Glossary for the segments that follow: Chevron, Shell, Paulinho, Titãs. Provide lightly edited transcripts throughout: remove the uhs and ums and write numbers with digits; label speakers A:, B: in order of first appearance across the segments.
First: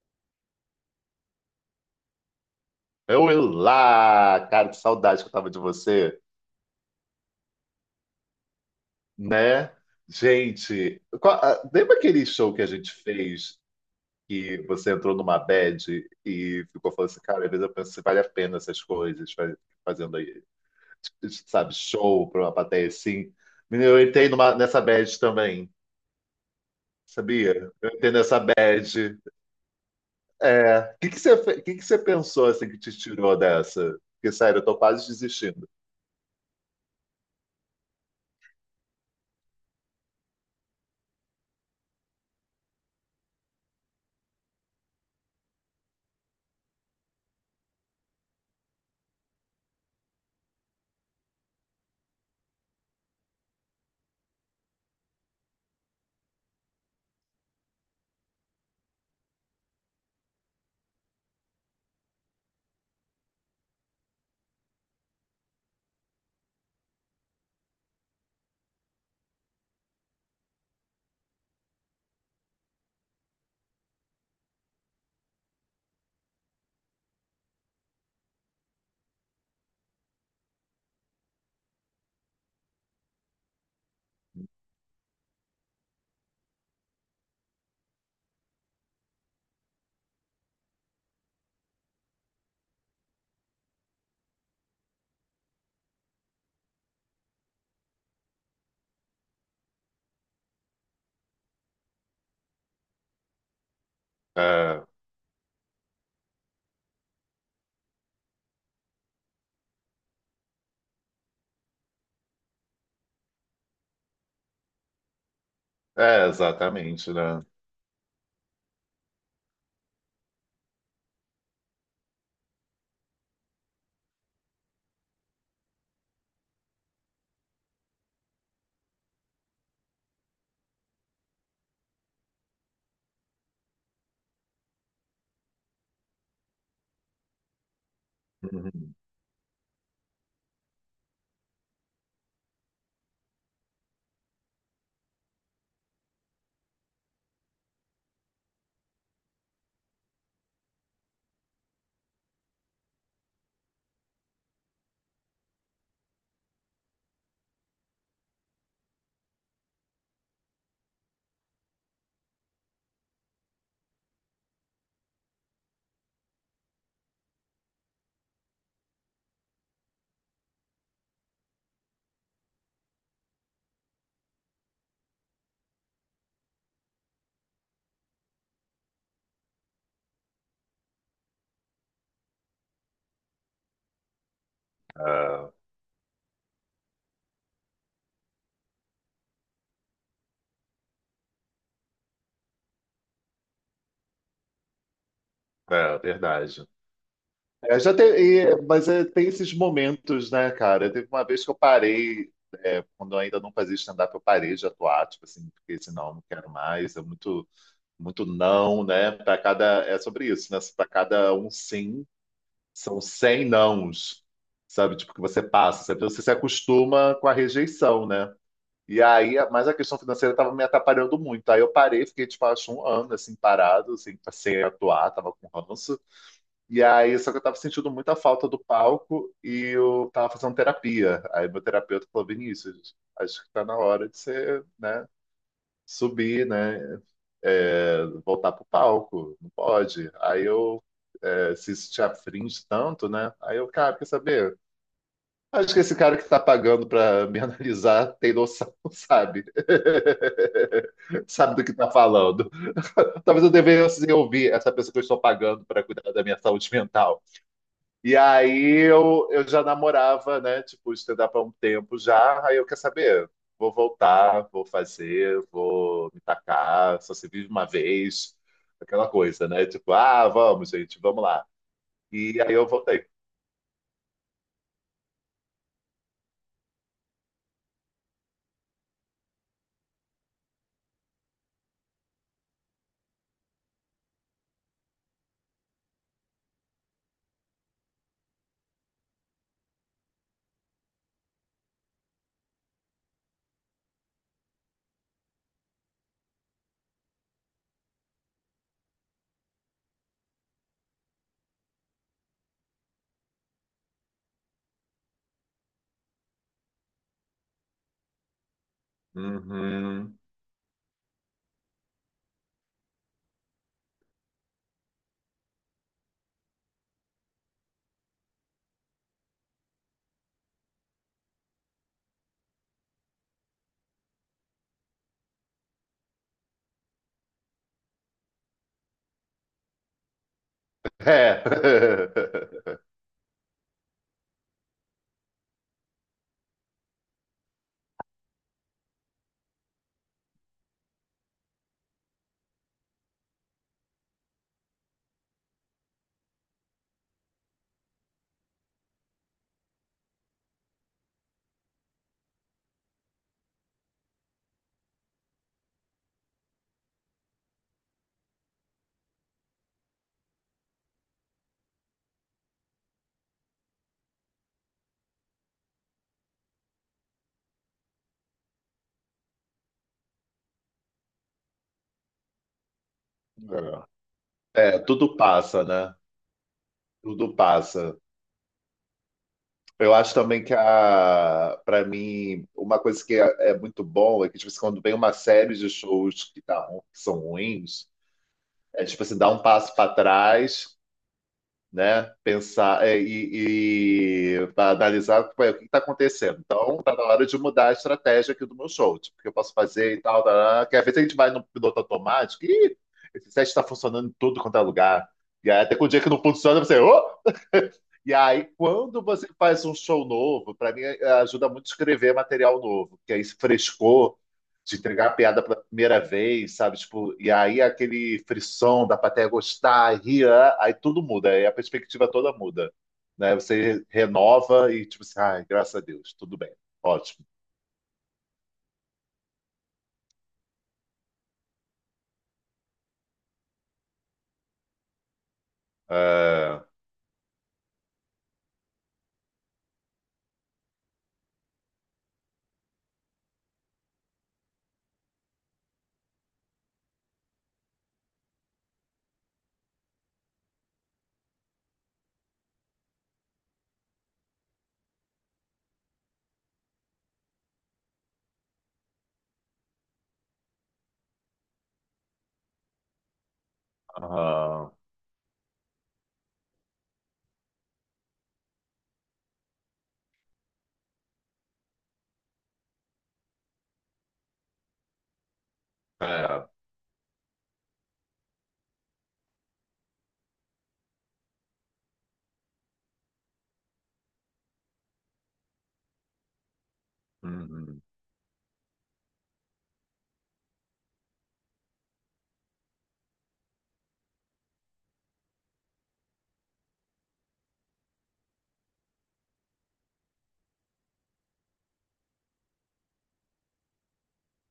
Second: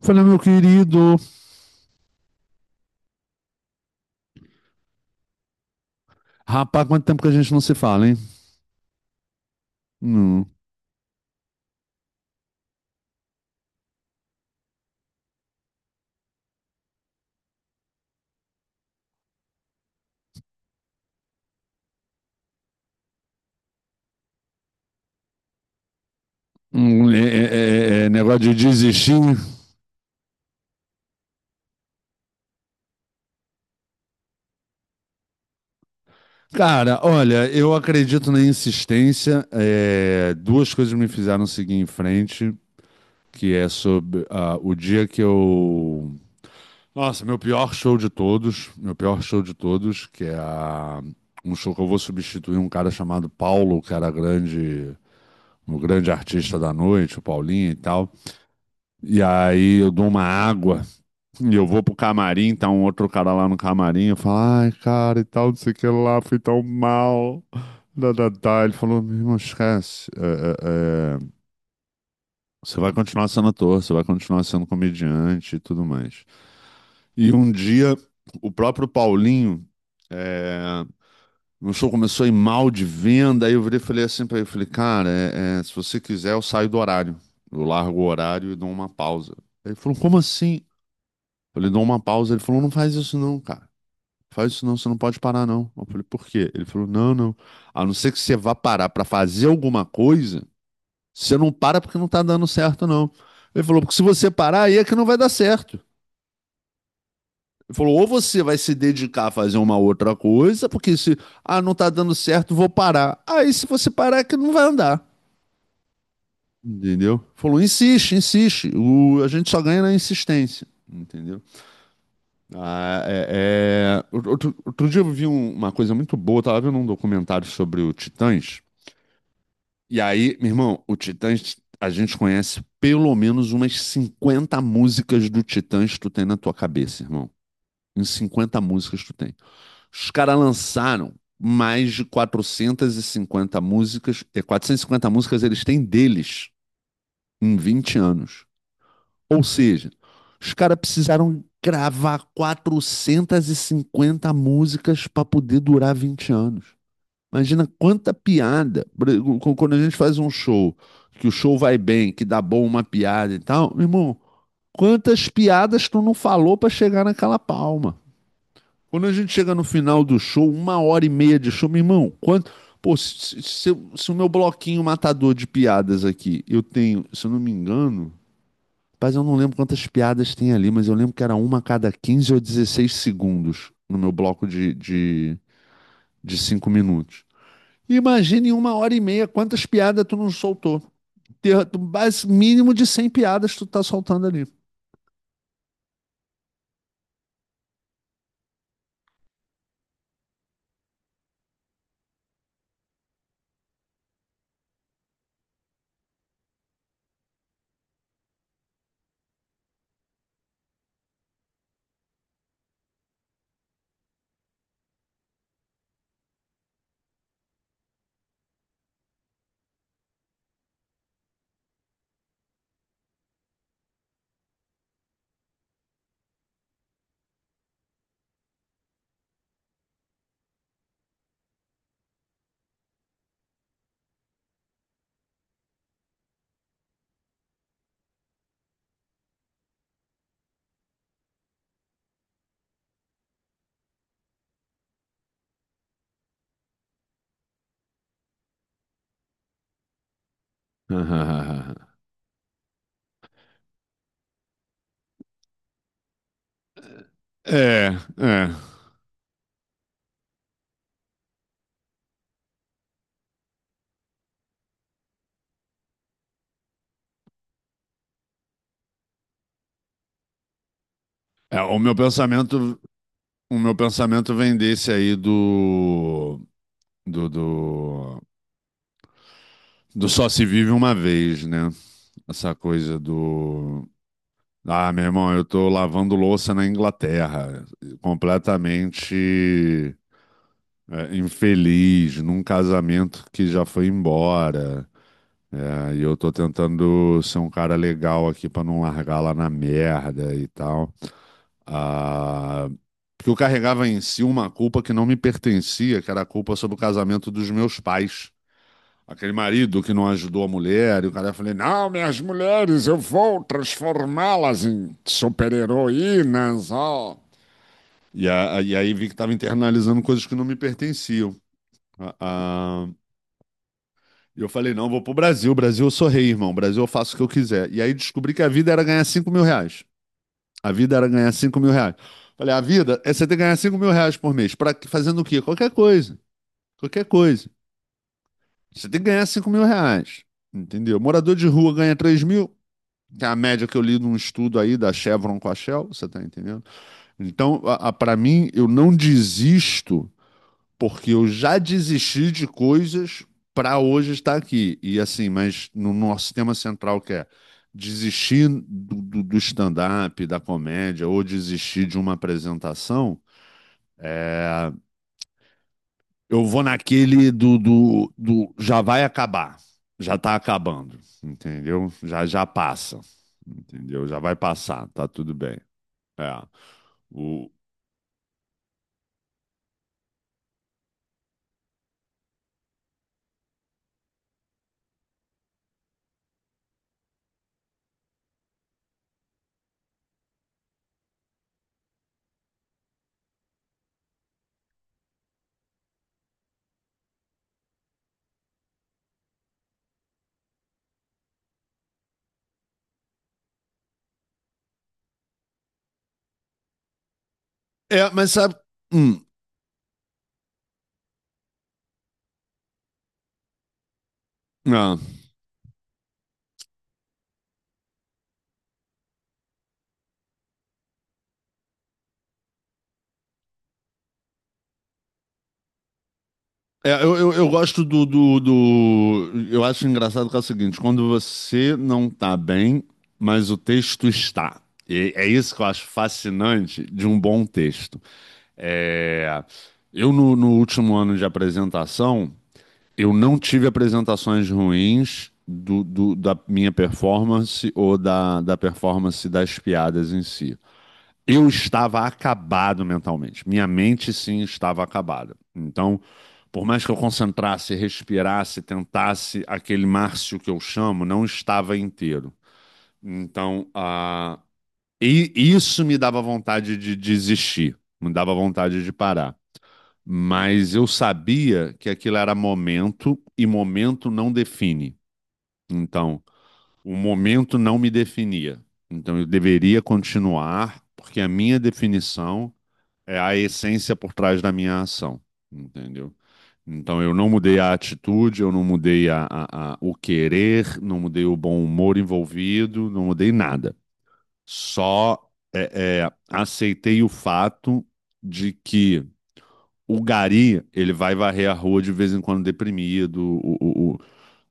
A: Falei, meu querido,
B: Olá, cara, que saudade que eu tava de você,
A: rapaz, quanto tempo que a gente não se fala, hein?
B: né?
A: Hum,
B: Gente, ah, lembra aquele show que a gente fez que você entrou numa bad e ficou falando assim, cara, às vezes eu penso se vale a pena essas coisas, fazendo aí, sabe, show pra uma plateia assim. Menino, eu entrei numa, nessa bad também, sabia? Eu entrei nessa
A: negócio de
B: bad.
A: desistir.
B: É, o que que você, fe- que você pensou assim que te tirou dessa? Porque, sério, eu tô quase desistindo.
A: Cara, olha, eu acredito na insistência. É, duas coisas me fizeram seguir em frente, que é sobre o dia que eu... Nossa, meu pior show de todos, meu pior show de todos, um show que eu vou substituir um cara chamado Paulo, que era grande, um grande artista da noite, o Paulinho e tal. E aí eu dou uma água. E eu vou pro camarim, tá um outro cara lá no camarim, eu falo, ai, cara, e tal, não sei o que lá, fui tão mal. Da, da, da. Ele falou, meu irmão, esquece. Você vai continuar sendo ator, você vai continuar sendo comediante e tudo mais. E um dia, o próprio Paulinho, é... meu show começou a ir mal de venda, aí eu virei e falei assim pra ele, eu falei, cara, se você quiser, eu saio do horário. Eu largo o horário e dou uma pausa. Ele falou, como assim? Eu falei, dou uma pausa. Ele falou, não faz isso não, cara. Faz isso não, você não pode parar não. Eu falei, por quê? Ele falou, não, não. A não ser que você vá parar pra fazer alguma coisa, você não para porque não tá dando certo não. Ele falou, porque se você parar, aí é
B: É,
A: que não vai dar certo. Ele falou, ou você vai se dedicar a fazer uma outra coisa, porque se, não tá dando certo, vou parar. Aí se você parar é que não vai andar.
B: é exatamente,
A: Entendeu?
B: né?
A: Falou, insiste, insiste. O, a gente só ganha na insistência. Entendeu? Outro dia eu vi uma coisa muito boa, eu tava vendo um documentário sobre o Titãs. E aí, meu irmão, o Titãs, a gente conhece pelo menos umas 50 músicas do Titãs que tu tem na tua cabeça, irmão. Em cinquenta
B: Uhum.
A: músicas tu tem. Os caras lançaram mais de 450 músicas, e 450 músicas eles têm deles em 20 anos. Ou seja, os caras precisaram gravar 450 músicas para poder durar 20 anos. Imagina quanta piada. Quando a gente faz um show, que o show vai bem, que dá bom uma piada e tal, meu irmão, quantas piadas tu não falou para chegar naquela palma? Quando a gente chega no final do show, uma hora e meia de show, meu irmão, quanto. Pô, se o meu bloquinho matador de piadas aqui, eu tenho, se eu não me engano, mas eu não lembro quantas piadas tem ali, mas eu lembro que era uma a cada 15 ou 16 segundos no meu bloco de, de,
B: É,
A: de 5 minutos. Imagine em uma hora e meia quantas piadas tu não soltou. Mínimo de 100 piadas tu tá soltando ali.
B: é verdade. É, já tem, mas é, tem esses momentos, né, cara? Teve uma vez que eu parei, é, quando eu ainda não fazia stand-up, eu parei de atuar, tipo assim, fiquei assim, não, não quero mais, é muito, muito não, né? Para cada, é sobre isso, né? Para cada um sim, são 100 nãos, sabe? Tipo, que você passa, sabe? Então, você se acostuma com a rejeição, né? E aí, mas a questão financeira estava me atrapalhando muito. Aí eu parei, fiquei, tipo, acho um ano, assim, parado, assim, sem atuar, tava com ranço. E aí, só que eu tava sentindo muita falta do palco e eu tava fazendo terapia. Aí meu terapeuta falou, Vinícius, acho que tá na hora de você, né, subir, né, voltar pro palco, não pode. Aí eu, se isso te afringe tanto, né, aí eu, cara, quer saber? Acho que esse cara que tá pagando pra me analisar tem noção, sabe? Sabe do que tá falando. Talvez eu devesse ouvir essa pessoa que eu estou pagando pra cuidar da minha saúde mental.
A: É,
B: E
A: é.
B: aí eu já namorava, né? Tipo, stand-up há um tempo já. Aí eu quer saber, vou voltar, vou fazer, vou me tacar, só se vive uma vez, aquela coisa, né? Tipo, ah, vamos, gente, vamos lá.
A: É, o meu
B: E aí eu
A: pensamento,
B: voltei.
A: o meu pensamento vem desse aí do, do, do só se vive uma vez, né? Essa coisa do... Ah, meu irmão, eu tô lavando louça na Inglaterra, completamente infeliz, num casamento que já foi embora. É, e eu tô tentando ser um cara legal aqui pra não largar lá na merda e tal. Ah, porque eu carregava em si uma culpa que não me pertencia, que era a culpa sobre o casamento dos meus pais. Aquele marido que não
B: Uhum.
A: ajudou a mulher, e o cara falou: Não, minhas mulheres, eu vou transformá-las em super-heroínas. Ó." E aí vi que estava internalizando coisas que não me pertenciam. A- a- E eu falei: Não, vou pro Brasil. Brasil, eu sou rei, irmão. Brasil, eu faço o que eu quiser. E aí descobri que a vida era ganhar R$ 5.000. A vida era ganhar 5 mil reais. Falei: A
B: É.
A: vida é você ter que ganhar R$ 5.000 por mês. Pra, fazendo o quê? Qualquer coisa. Qualquer coisa. Você tem que ganhar R$ 5.000. Entendeu? Morador de rua ganha 3.000. Que é a média que eu li num estudo aí da Chevron com a Shell, você tá entendendo? Então, para mim, eu não desisto porque eu já desisti de coisas para hoje estar aqui. E assim, mas no nosso tema central que é desistir do stand-up, da comédia, ou desistir de uma apresentação, eu vou naquele do já vai acabar, já tá acabando, entendeu? Já já passa, entendeu? Já vai
B: É,
A: passar, tá
B: tudo
A: tudo bem.
B: passa, né?
A: É.
B: Tudo
A: O-
B: passa. Eu acho também que a, para mim, uma coisa que é, é muito bom é que tipo, assim, quando vem uma série de shows que são ruins, é tipo assim, dar um passo para trás, né? Pensar é, e analisar ué, o que está acontecendo. Então, tá na hora de mudar a estratégia aqui do meu show, tipo, o que eu posso fazer e tal, tal, tal. Que às vezes a gente vai no piloto automático e esse set está funcionando em tudo quanto é lugar. E aí, até com o dia que não funciona, você. "Ô!"
A: É,
B: E
A: mas
B: aí,
A: sabe.
B: quando
A: Hum,
B: você faz um show novo, para mim é, ajuda muito a escrever material novo, que aí esse frescor de
A: não.
B: entregar a piada pela primeira vez, sabe? Tipo, e aí aquele frisson da plateia gostar, rir, ah, aí tudo muda, aí a perspectiva toda muda, né? Você renova e tipo assim, ai, graças a Deus, tudo bem,
A: É, eu,
B: ótimo.
A: eu, eu gosto do. Eu acho engraçado que é o seguinte: quando você não tá bem, mas o texto está. E é isso que eu acho
B: É,
A: fascinante de um bom texto. É, eu, no último ano de apresentação, eu não tive apresentações ruins da minha performance ou da performance das piadas em si. Eu estava acabado mentalmente. Minha mente, sim, estava acabada. Então, por mais que eu concentrasse, respirasse, tentasse, aquele Márcio que eu chamo não estava inteiro. Então,
B: aham,
A: e isso me dava vontade de desistir, me dava vontade de parar. Mas eu sabia que aquilo era momento e momento não define. Então,
B: é,
A: o momento não me definia. Então, eu deveria continuar, porque a minha definição é a essência por trás da minha ação, entendeu? Então eu não mudei a
B: uhum.
A: atitude, eu não mudei o querer, não mudei o bom humor envolvido, não mudei nada. Só aceitei o fato de que o gari, ele vai varrer a rua de vez em quando deprimido,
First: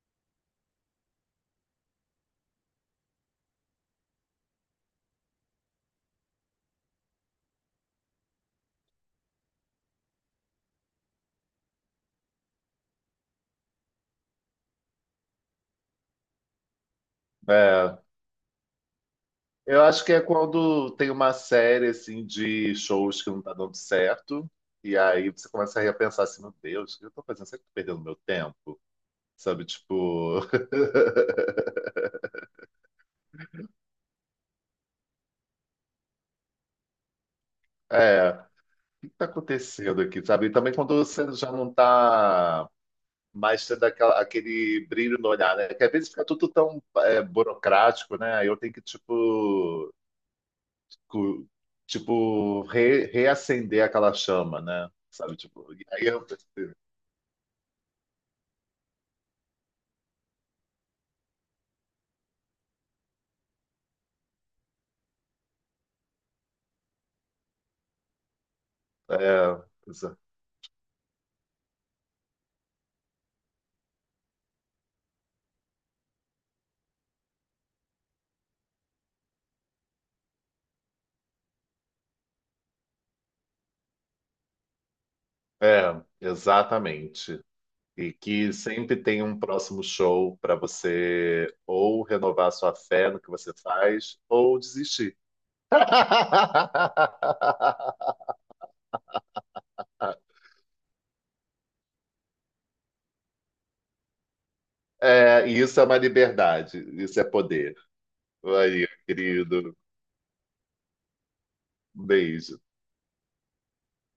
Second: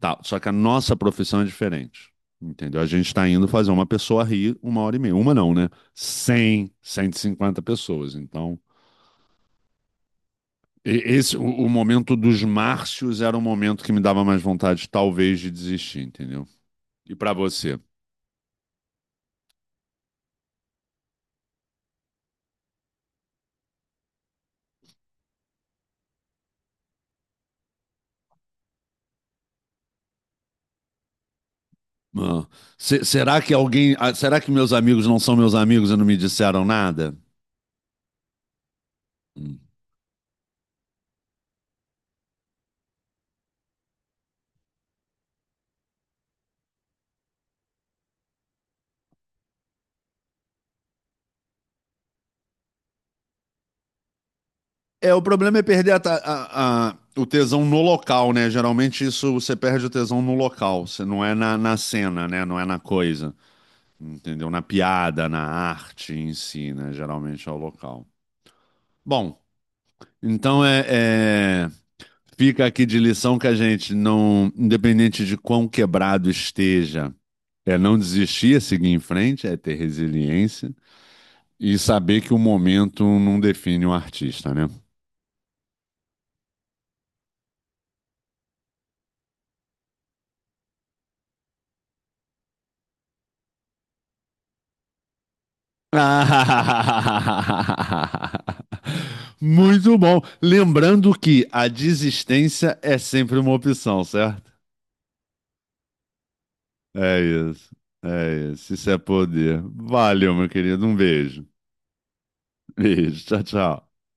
A: tal. Só que a nossa profissão é diferente. Entendeu? A gente está indo fazer uma pessoa rir uma hora e meia. Uma não, né? 100, 150 pessoas. Então, Esse, o momento dos Márcios era um momento que me dava mais vontade, talvez, de desistir, entendeu? E pra você?
B: É, eu acho que é quando tem uma série assim de shows que não tá dando certo, e aí você começa a repensar assim, meu Deus, o que eu tô fazendo? Será que eu tô perdendo meu tempo? Sabe, tipo,
A: Ah, será que alguém, será que meus amigos não são meus amigos e não me disseram nada?
B: é. Que está
A: Hum.
B: acontecendo aqui, sabe? E também quando você já não está mais tendo aquele brilho no olhar, né? Que às vezes fica tudo tão burocrático, né? Aí eu tenho que, tipo, cu- tipo reacender aquela chama, né?
A: É, o
B: Sabe?
A: problema é
B: Tipo, e
A: perder a
B: aí
A: ta-
B: eu percebo.
A: a- o tesão no local, né? Geralmente isso você perde o tesão no local, você não é na cena, né? Não é na coisa, entendeu? Na piada, na arte em si, né? Geralmente é o local.
B: É,
A: Bom,
B: exa-
A: então Fica aqui de lição que a gente não, independente de quão quebrado esteja, é não desistir, é seguir em frente, é ter resiliência e saber que o momento não define o artista, né?
B: é, exatamente. E que sempre tem um próximo show para você ou renovar sua fé no que você faz ou desistir.
A: Muito bom. Lembrando que a desistência é sempre uma opção, certo?
B: É, isso é uma liberdade, isso
A: É
B: é poder.
A: isso. É isso.
B: Maria,
A: Isso é poder.
B: querido,
A: Valeu, meu querido. Um beijo.
B: um beijo.
A: Beijo. Tchau, tchau.